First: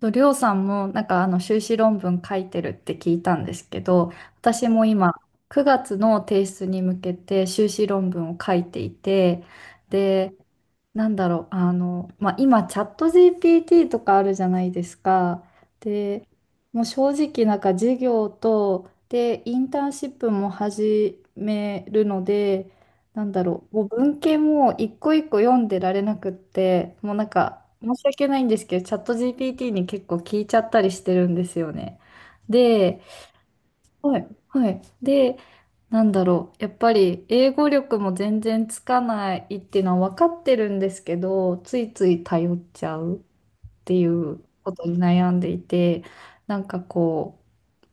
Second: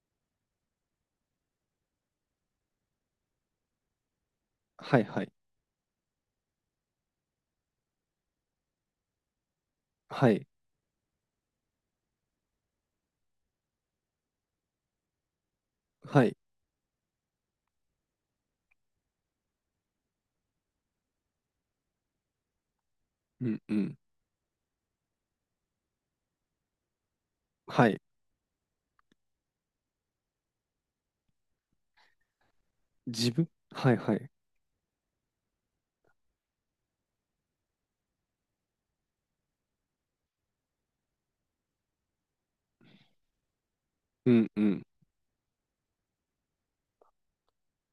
と、りょうさんもなんか修士論文書いてるって聞いたんですけど、私もはい今はい。9月の提出に向けて修士論文を書いていて、はで、い。なんだろう、まあ、今チャット GPT とかあるじゃないですか。はで、い。もう正直なんか授業と、で、インターンシップも始めるので、なんだうんろうう、もうん。文献も一個一個読んでられなくって、もうなんかは申い。し訳ないんですけど、チャット GPT に結構聞いちゃったりしてるんですよね。で、自分はいははい、い。はい。で、なんだろう、やっぱり英語力も全然つかないっていうのは分かってるんですけど、ついつい頼っちゃうっていううんうこん。とに悩んでいて、なんかこ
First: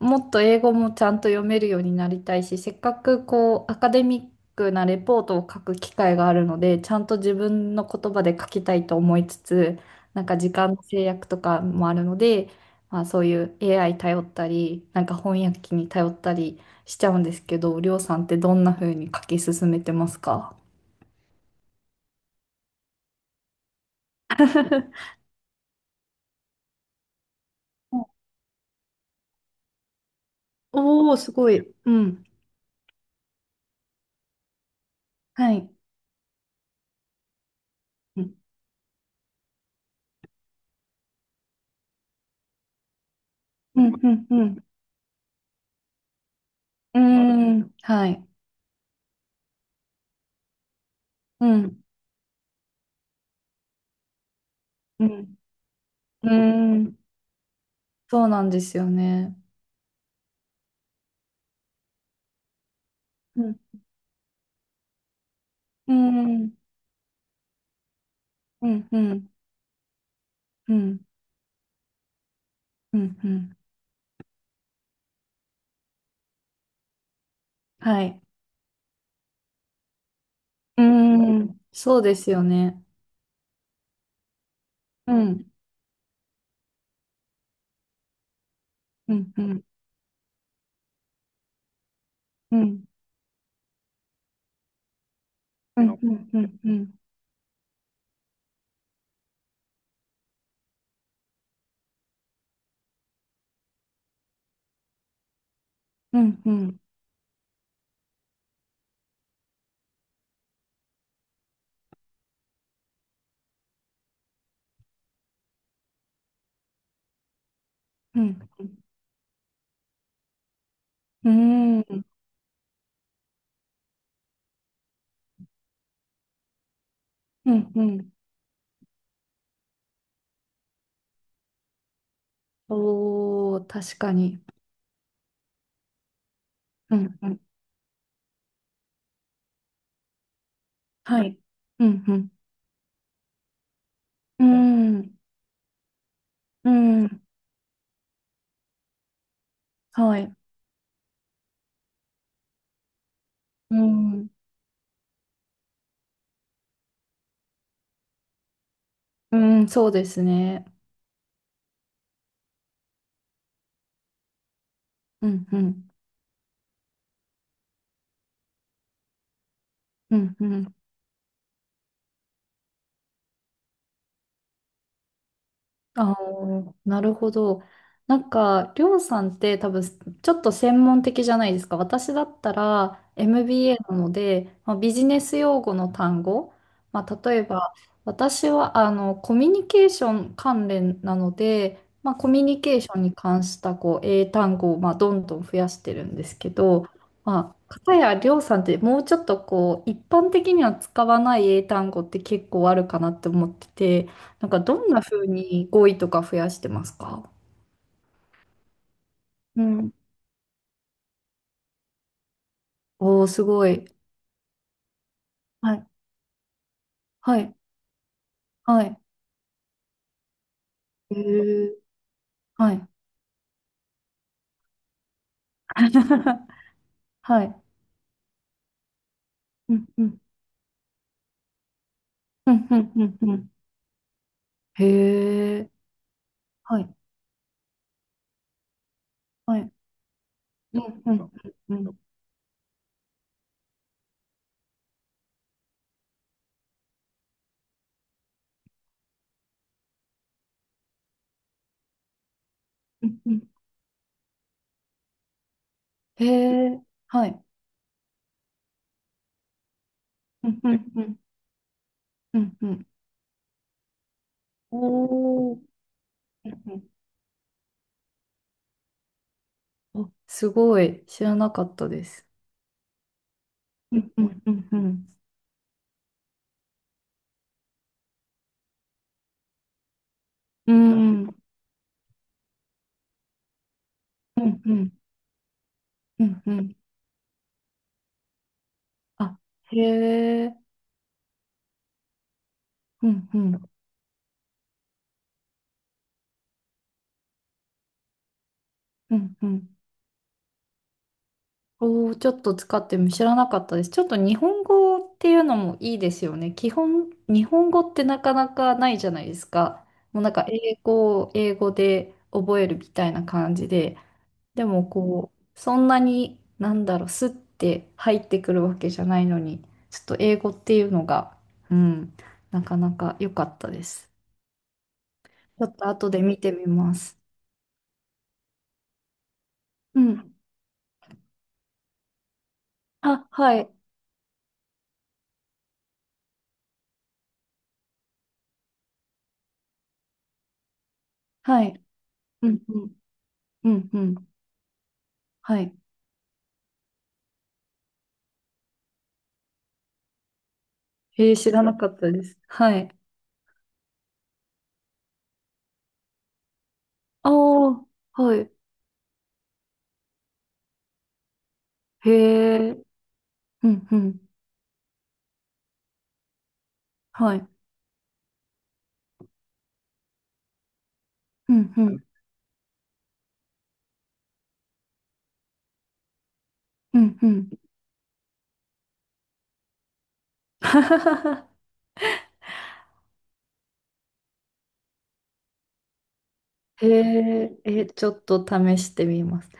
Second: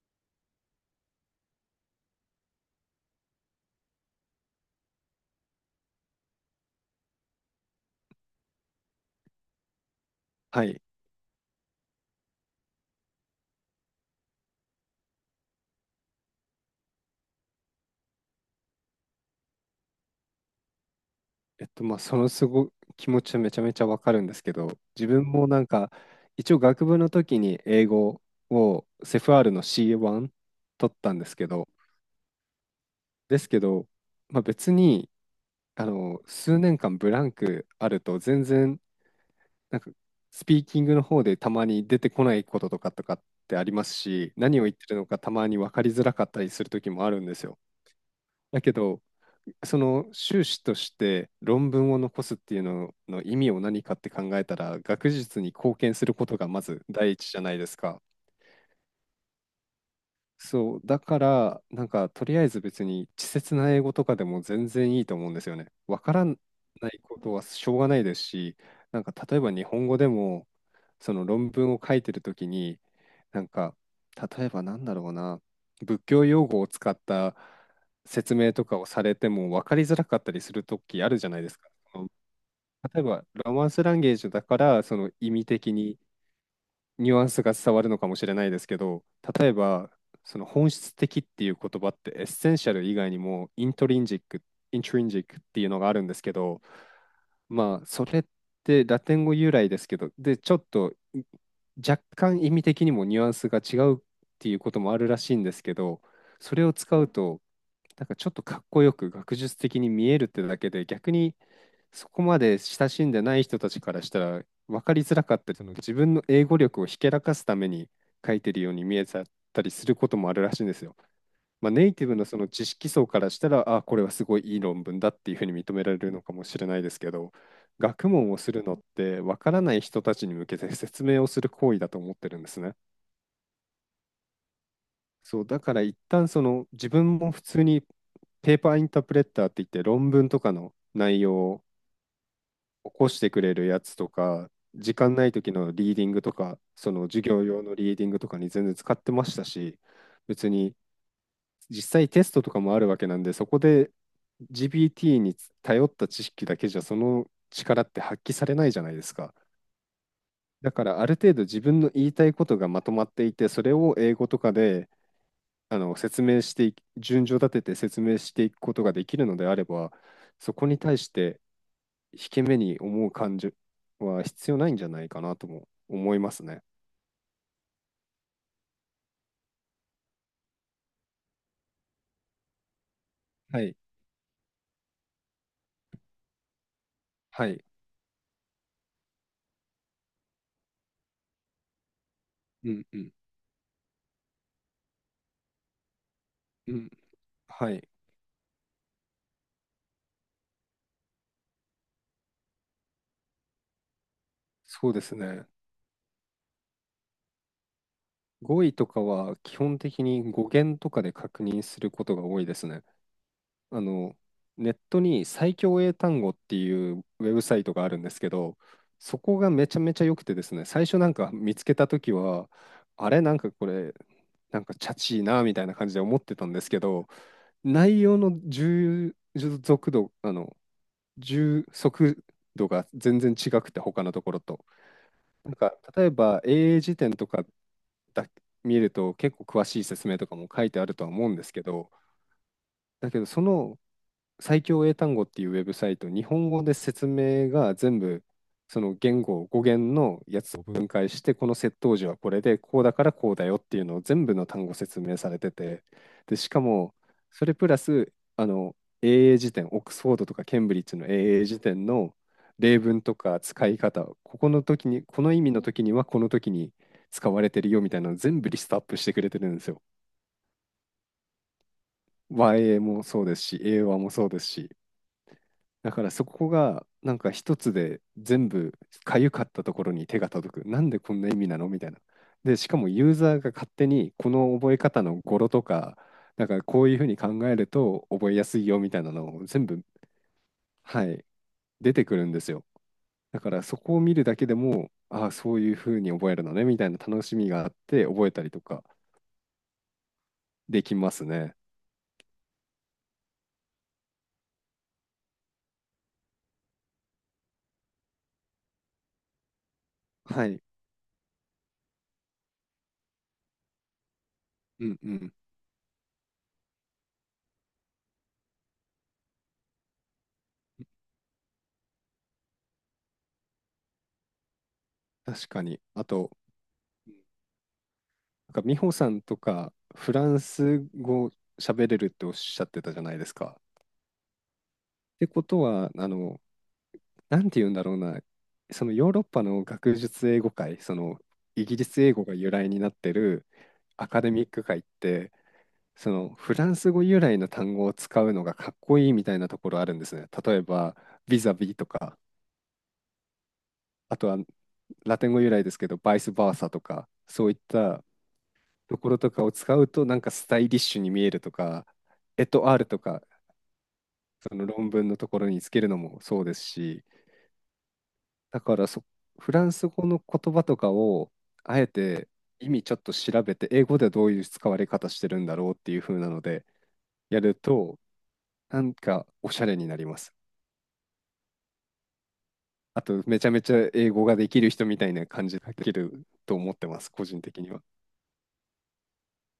う、もっと英語もちゃんと読めるようになりたいし、せっかくこうアカデミックなレポートを書く機会があるので、ちゃんと自分の言葉で書きたいと思いつつ、なんか時は間い。の制約とかもあるので、まあ、そういう AI 頼ったり、なんか翻訳機に頼ったりしちゃうんですけど、りょうさんってどんな風に書き進めてますか？ まあ、その気持ちはめちゃめちゃわかるんですけど、自 分もなんか、一応学部の時に英語をセフ r の C1 取っおたおー、んですすけごど、い。うん。ですけど、まあ、別に、はい。数年間ブランクあると、うん、全然、なんか、スピーキングの方でたまに出てこないこととかってありうまん、うすん、し、う何ん。を言ってるのかたまに分かりづらかったりする時うーもあるんですよ。ん、はい。だけど、その修士としてう論ん、文を残すっていうのの意味を何かって考えたら、う学ん、術に貢献するこうとがまずーん。第一じゃないですか。そうなんですよね。そう、だから、なんか、とりあえず別に、稚う拙ん。な英語とかでも全然いいと思うんですよね。うわからなん、うん、いことはしょうがないですし、うん、うなんか、ん、例えば日本語でも、その論文を書いてるときに、うん、うなんん。か、例えばなんだろうな、仏教用語を使ったはい。説明とかをされても分かりづらかったりするとうきあるじゃないですん、か。そそうのですよね。例えば、ロマンスランゲージだから、そのう意味ん、的に、ニュアンスが伝わるのかもしれないですけど、うん、う例えん、ば、その本質的っていう言葉ってエッセうンシャん、ル以外にもイントリンジックっていうのうん、がうあるんですん、けうん、うん、ど、うん、まあ、それってラテン語由来ですけど、で、ちょっと若干意味的にもニュアンスが違うっていうこともあるらしいんですけど、うん、うそれをん、使うと、なんかちょっとかっこよく学術的に見えるってだけで、逆にそこまで親しんでない人たちからしたら分かりづらかったり、その自分の英語力をひけらかすためにう書ん、いてるように見えちゃったりすることもあるらしいんですよ。まあ、ネイティブのその知識層からしたら、あ、これはすごいいい論文だっていうふうに認められるのかもしれないですけど、うん、う学ん。問をするのってわからない人たちに向けて説明をする行為だと思ってるんですね。おー、確かに。そう、だから一旦その自う分ん、うもん。普通にペーパーインタープレッターって言って論文とかの内は容い。をうん、うん、起こしてくれるやつとうか、時ん、間ない時のリーディングとか、うそのん。授業用のリーディングとかに全然使ってましたし、はい。別に実際テストとかもあるわけなんで、そこうで ん、GPT に頼った知識だけじゃその力って発揮されないじゃないですか。うん、そうですね。だからある程度自分の言いたいことがまとまっていて、それを英語とかでうん、うあん、の説明してい順序立てて説明していくことができるのであれば、うん、うそこん。に対して引け目に思う感情は必要ないんじゃないかなともあ思あ、いますね。なるほど。なんか、りょうさんって多分、ちょっと専門的じゃないですか。私だったら はい。MBA なので、まあ、ビジネス用語の単語、まあ、例えはい。ば、私はコミュニケーション関連なので、まあ、コミュニうケーんシうョンんに関したこう英単語をまあどんどん増やしてるんですけうど、ん。まあ、はい。片やりょうさんってもうちょっとこう一般的には使わない英単語って結構あるかなって思ってて。なんかどそんうでなす風ね。に語彙とか増やしてますか？語彙とかは基う本ん。的に語源とかで確認することが多いですね。おー、すごあい。の、ネットに最は強い。英単語っていうウェはブい。サイトがあるんですけど、はい。そこがめちゃめちゃ良くてですね、最初なんへか見つけー、た時は、はい。あれなんかこれ、なんかチャチいなみたいな感じで思ってた んですけど、はい。内容のうん。足う度、ん。あの、充足うん。度うがん。うん全う然ん。違くて、他のところと。なんへえ。か例えば英は英い。辞典とかだ見ると結構は詳い。しい説明とかも書いうてあるん。とはう思ん。うんですけうど、ん。だけどその最強英単語っていうウェブサイト、日本語で説明が全部、その言語、語源のやつを分解して、この接頭辞はこれで、こうだかうらん。うこうだん、よっていうのを全部の単語説明されてて、へで、しかえ。も、はい。それプラス、英英辞典、オックスフォードとかうケん。ンうブリッん。ジうのん。英英辞典のうんう例ん。文とか使い方、ここの時に、この意味おー、の時にはこのう時んにうん、使われてるよみたいなのを全部リストアップしてくれてるんですよ。おすごい。知らなかったです。和英もそうですし、英う和もんうそうでんすうんし。うんうん。だからそこがなんか一つで全部かゆかったところに手が届く。うなんでこんなん意味なのみたいな。で、しかもユーザーが勝手にこうのん覚うえん方の語呂とか、うんなんうかん、こういうふうに考えると覚えやすいよみたいなのあ、を全へ部、え、はい、出てくるんですよ。うんうだからんそこを見るだけでも、ああ、そういうふうに覚えるのねみたいな楽しみがあって覚えたりとかうんうん。できますね。おお、ちょっと使っても知らなかったです。ちょっと日本語っていうのもいいですよね。基本、日本語ってなかなかないじゃないですか。もうなんかはい。英語を英語で覚えるみたいな感じで。でもうんうこん。う、そんなに、なんだろう、スッて入ってくるわけじゃないのに、ちょっと英語っていうのが、うん、なかなか良かったです。確ちかょっに。とあ後でと、見てみます。なんか美穂さんとかうフラん。ンス語喋れるっておっしゃってたじゃないであ、すはか。っい、てことは、なんて言うんだろうな、そのヨーロッパの学術英語界、そのはイギい。リス英語がう由ん来にうなっん、てるうんうアカん、デミック界って、はい。そのフランス語由来の単語を使うのがかっこいいみたいなところあるんですね。例えば、へえー、ビ知ザらなビとかったか、です。はい。あとはラテン語由来ですけど、バイスバーサとか、あそういっあ、たはい。ところとかを使うと、なんかスタイリッシュに見えるとか、へエえ、トアールとかうんうん。その論文のところにつけるのもそうですし、はい。だから、フランス語の言葉とかを、うんあうえん。て意味ちょっと調べて、英語ではどういう使われ方してるんだろうっていう風なので、うんうやん。ると、なんかおしゃれになります。あと、めちゃめちゃ英語ができる人みたいな感じができると思っへてます、個人的え、には。え、ちょっと試してみます。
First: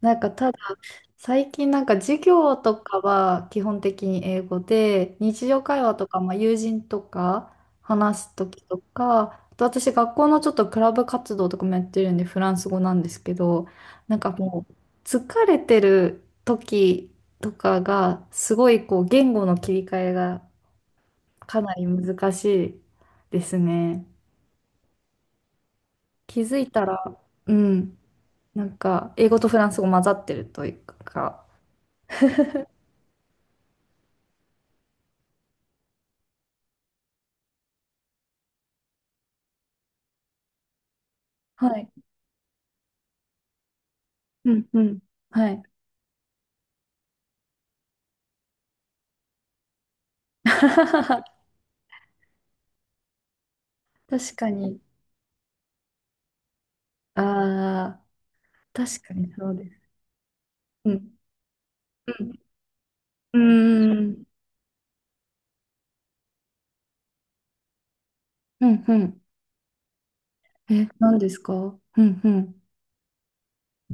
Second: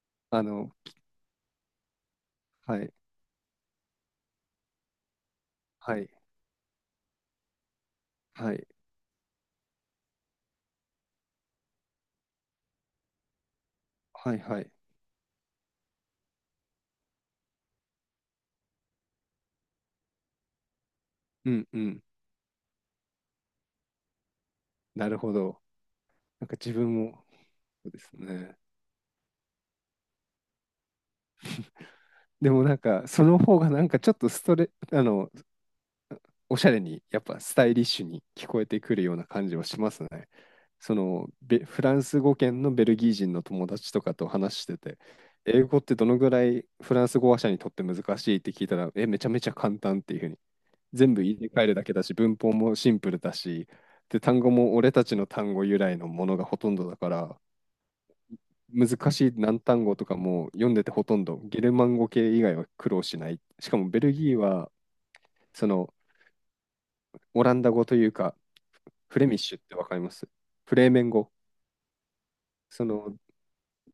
なんかあただ、の、最近なんか授業はとい、かは基本的に英語で、日常会話はとい、か、まあ、友人とか話すは時い、とか、あと私学校のちょっとクラブ活動とかもやってるんでフランス語なんですけど、なんかはい、はもい。う疲れてる時とかがすごいこう言語の切り替えがうかんなうりん。難しいですね。なるほど。気なんかづい自た分ら、も、うそうん。ですね。なんか、英語とフランス語混ざってるというか、でもなんか、その方がなんかちょっとストレ、あの、おしゃれに、やっぱスタイリッシュに聞こえてくるような感じはしますね。その、ベはフい。ランス語圏のベルギー人の友達とかとう話しんてうん。て、はい。英語ってどのぐらいフランス語話者にとって難しいって聞いたら、え、めちゃめちゃ簡単っていうふうに。全 部入れ替えるだけだし、文法もシンプルだし、で、確単か語もに。俺たちの単語由来のものがほとんどだかあら、あ、確難かしにいそう難です。単語とかも読んでうてほとん。んどゲルマン語う系ん。以外は苦労しなうーい。しかもベルん。ギーはそのオランダ語というかうんうフん。レミッシュってわかりますフレえ、ーメン何で語。すか？うんうん。その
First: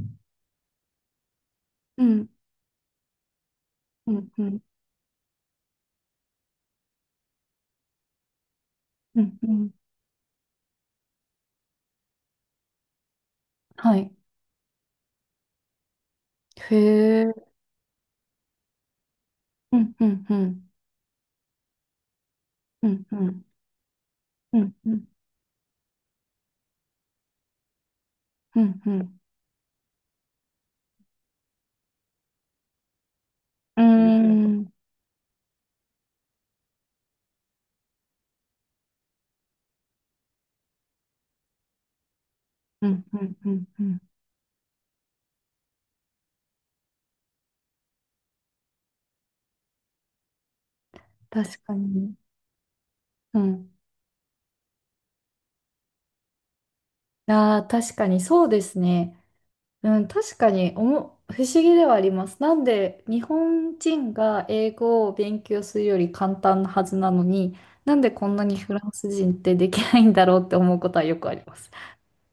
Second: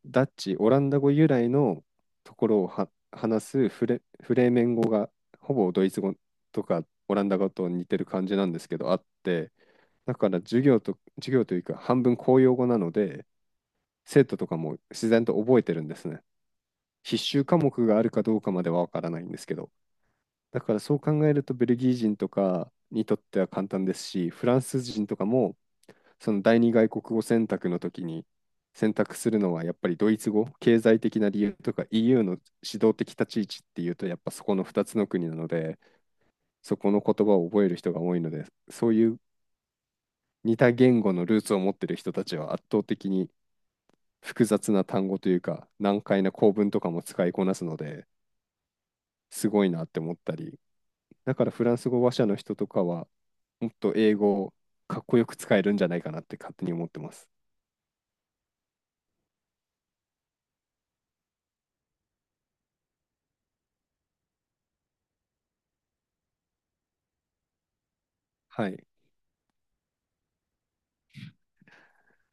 ダッチ、オランダ語由来のうん。ところをは話すフレ、うんフうレーん。メン語がほぼドイツ語とかオランダ語と似てる感じなんですけど、あっうんうて、ん。だから授業というか半分公用語なので、はい。生徒とかも自然と覚えてるんですね。必へえ。修科目があるかどうかまではわからないんですけど、うんうんうだん。からそう考えるとベルギー人とかうにんうとってん。は簡単ですし、フラうンんスうん。人とかもその第二外国語選択の時にうんう選ん。択するのはやっぱりドイツ語、経済的な理由とか EU の指導的立ち位置っうてーいうと、やっぱそこのん。2つの国なので、そこの言葉を覚える人が多いので、そういう似た言語のルーツを持ってる人たちは圧倒うん的うにんうんうん。複雑な単語というか難解な構文とかも使いこなすので、すごいなって思ったり、だから確フラかンス語話に。者の人とかはうもん。っと英語をかっこよく使えるんじゃないかなって勝手に思ってます。ああ、確かにそうですね。うん、確かにおも、不思議ではあります。なんで日本人が英語を勉強するより簡単なはずなのに、なんでこんなにはフラい。ンス人ってできないんだろうって思うことはよくあります。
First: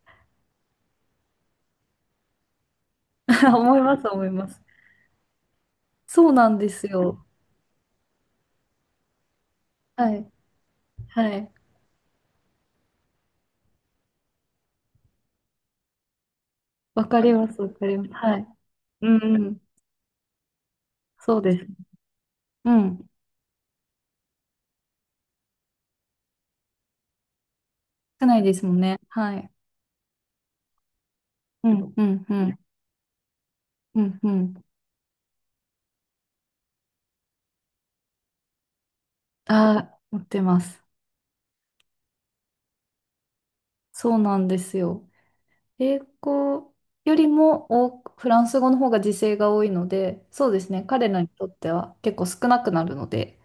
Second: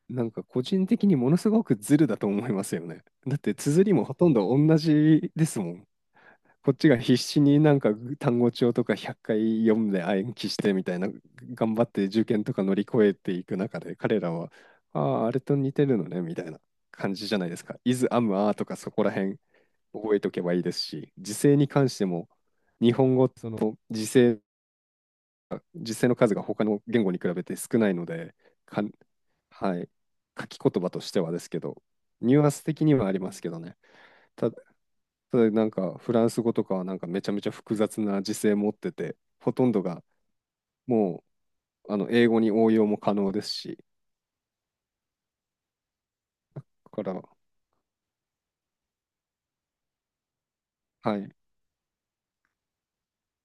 なんか個人的にものすごくズルだと思いますよね。だって 思い綴りまもす、ほ思といんまどす。同じですもん。そうなんでこっすちが必よ。死になんか単語帳とか100回読んではい、暗記してみたいな、はい。頑張って受験とか乗り越えていく中で彼らは、ああ、あれと似てるのねみたいなわ感かじりじゃなまいです、すわか。かりま is す。am はい。are とかそこうらん辺うん、覚えとけばいいですし、時そう制です。に関してもう日ん。本語時制実際の数が他の言語に比べて少ないの少で、ないですもんかん、ね。はい。はい、書き言葉としてはですけうど、ん、うん、うニュアンん、ス的にはありますけどね。うん、うた、ん。ただなんかフランス語とかはなんかめちゃめちゃ複雑な時制持ってて、ほとんあどあ、が持ってます。もう英語に応用も可能ですし、そうなんですよ。英語だかよら、りも多くフランス語の方が時制が多いので、そうですね、彼はらにい。とっては結構少なくなるので、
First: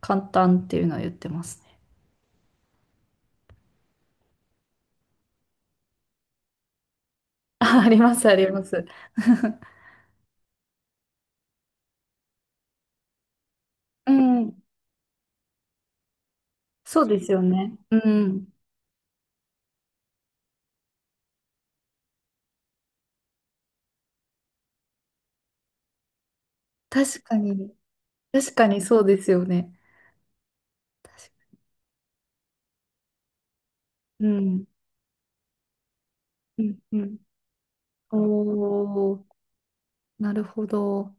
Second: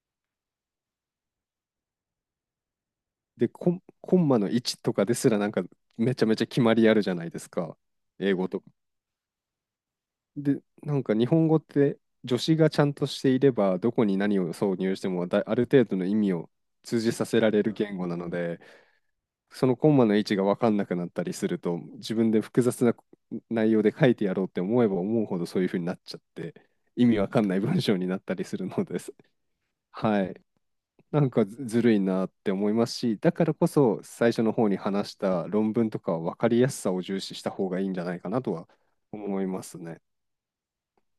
簡単っていうのは言ってますね。で、コンマの位置とかですらなんかめちゃめちゃ決まりあるじゃないです か。あ、あります、英あ語りと。ます。で、なんか日本語って助詞がちゃんとしていれば、どこうに何をん、挿入してもだ、ある程度の意味を通そうじでさすせよられね。るう言語なのん、で、そのコンマの位置が分かんなくなったりすると、自分で複雑な内容で書いてやろうって思えば思うほどそういう風になっちゃって、意味確わかかんないに、文章になったり確するかにのでそうす。ですよね。はい。確なんかか、ずるいなって思いますし、だからこそう最初のん、方に話した論文とかは分かりうやん、すさうをん。重視した方がいいんじゃないかなとはおー、思いますね。なるほど。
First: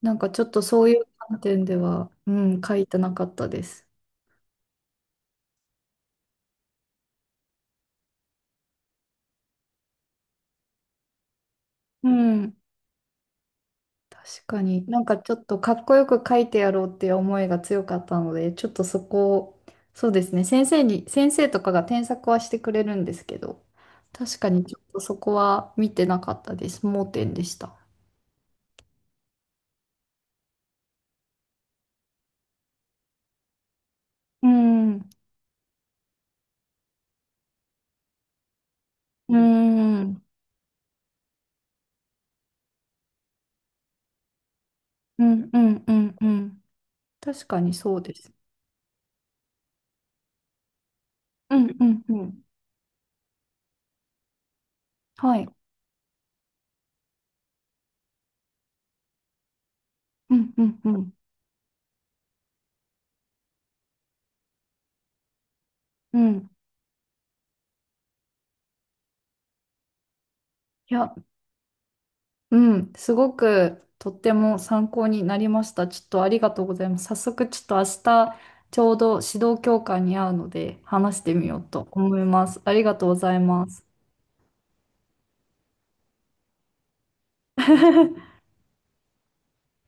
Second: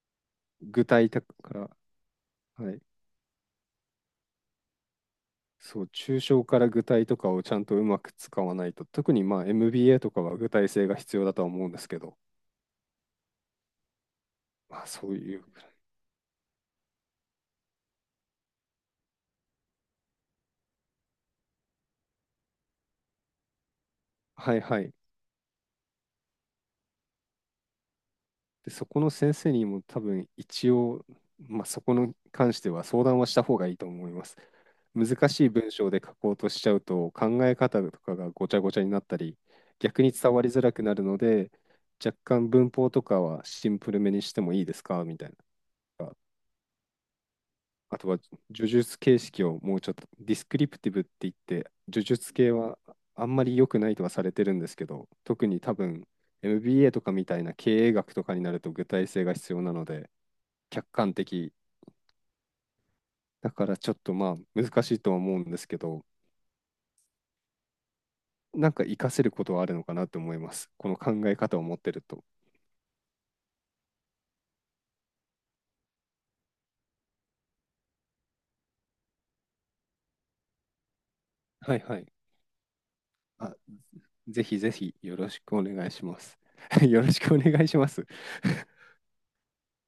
なんかちょっとそ具ういう体的だ観か点ら。では、うん、は書い。いてなかったです。そう、抽象から具体とかをちゃんとうまく使わないと、特にまあ MBA とかは具体性が必要だとは思うんですけうど、ん。確かまにあなんそうかちょいっう、とかっこよく書いてやろうっていう思いが強かったので、ちょっとそこを、そうですね、先生に、先生とかが添削はしてくれるんですけど、確かはいにちょはっい。とそこは見てなかったです。盲点でした。で、そこの先生にも多分一応、まあそこに関しては相談はした方がいいと思います。うん、うん、難しい文章で書こうとしちゃうと考え方とかがごちゃごちゃになったうり、逆にん、伝わりづらくなるので、若干文法とかはシンプルめにしてもいいですかみうたいん、うん、うな。んうん。確かにそあうとではす。叙述形式をもうちょっと、ディスクリプティブって言っうん、て、う叙ん、う述ん。系はあんまり良くないとはされてるんですけど、は特い。に多分 MBA とかみたいな経営学とかになると具体性が必要なので、うん、うん、客うん。観的。だからちょっとまあ難しいとは思うんですけど、うん。なんか活かせることはあるのかなと思います。こいの考や、え方を持ってると。うん、すごくとっても参考になりました。ちょっとありがとうございます。早速ちょっと明日ちょうど指導教官に会うので話してみようはいとはい。思います。ありがとうございあ、ます。ぜひぜひよろしくお願いします。よろしくお願いします。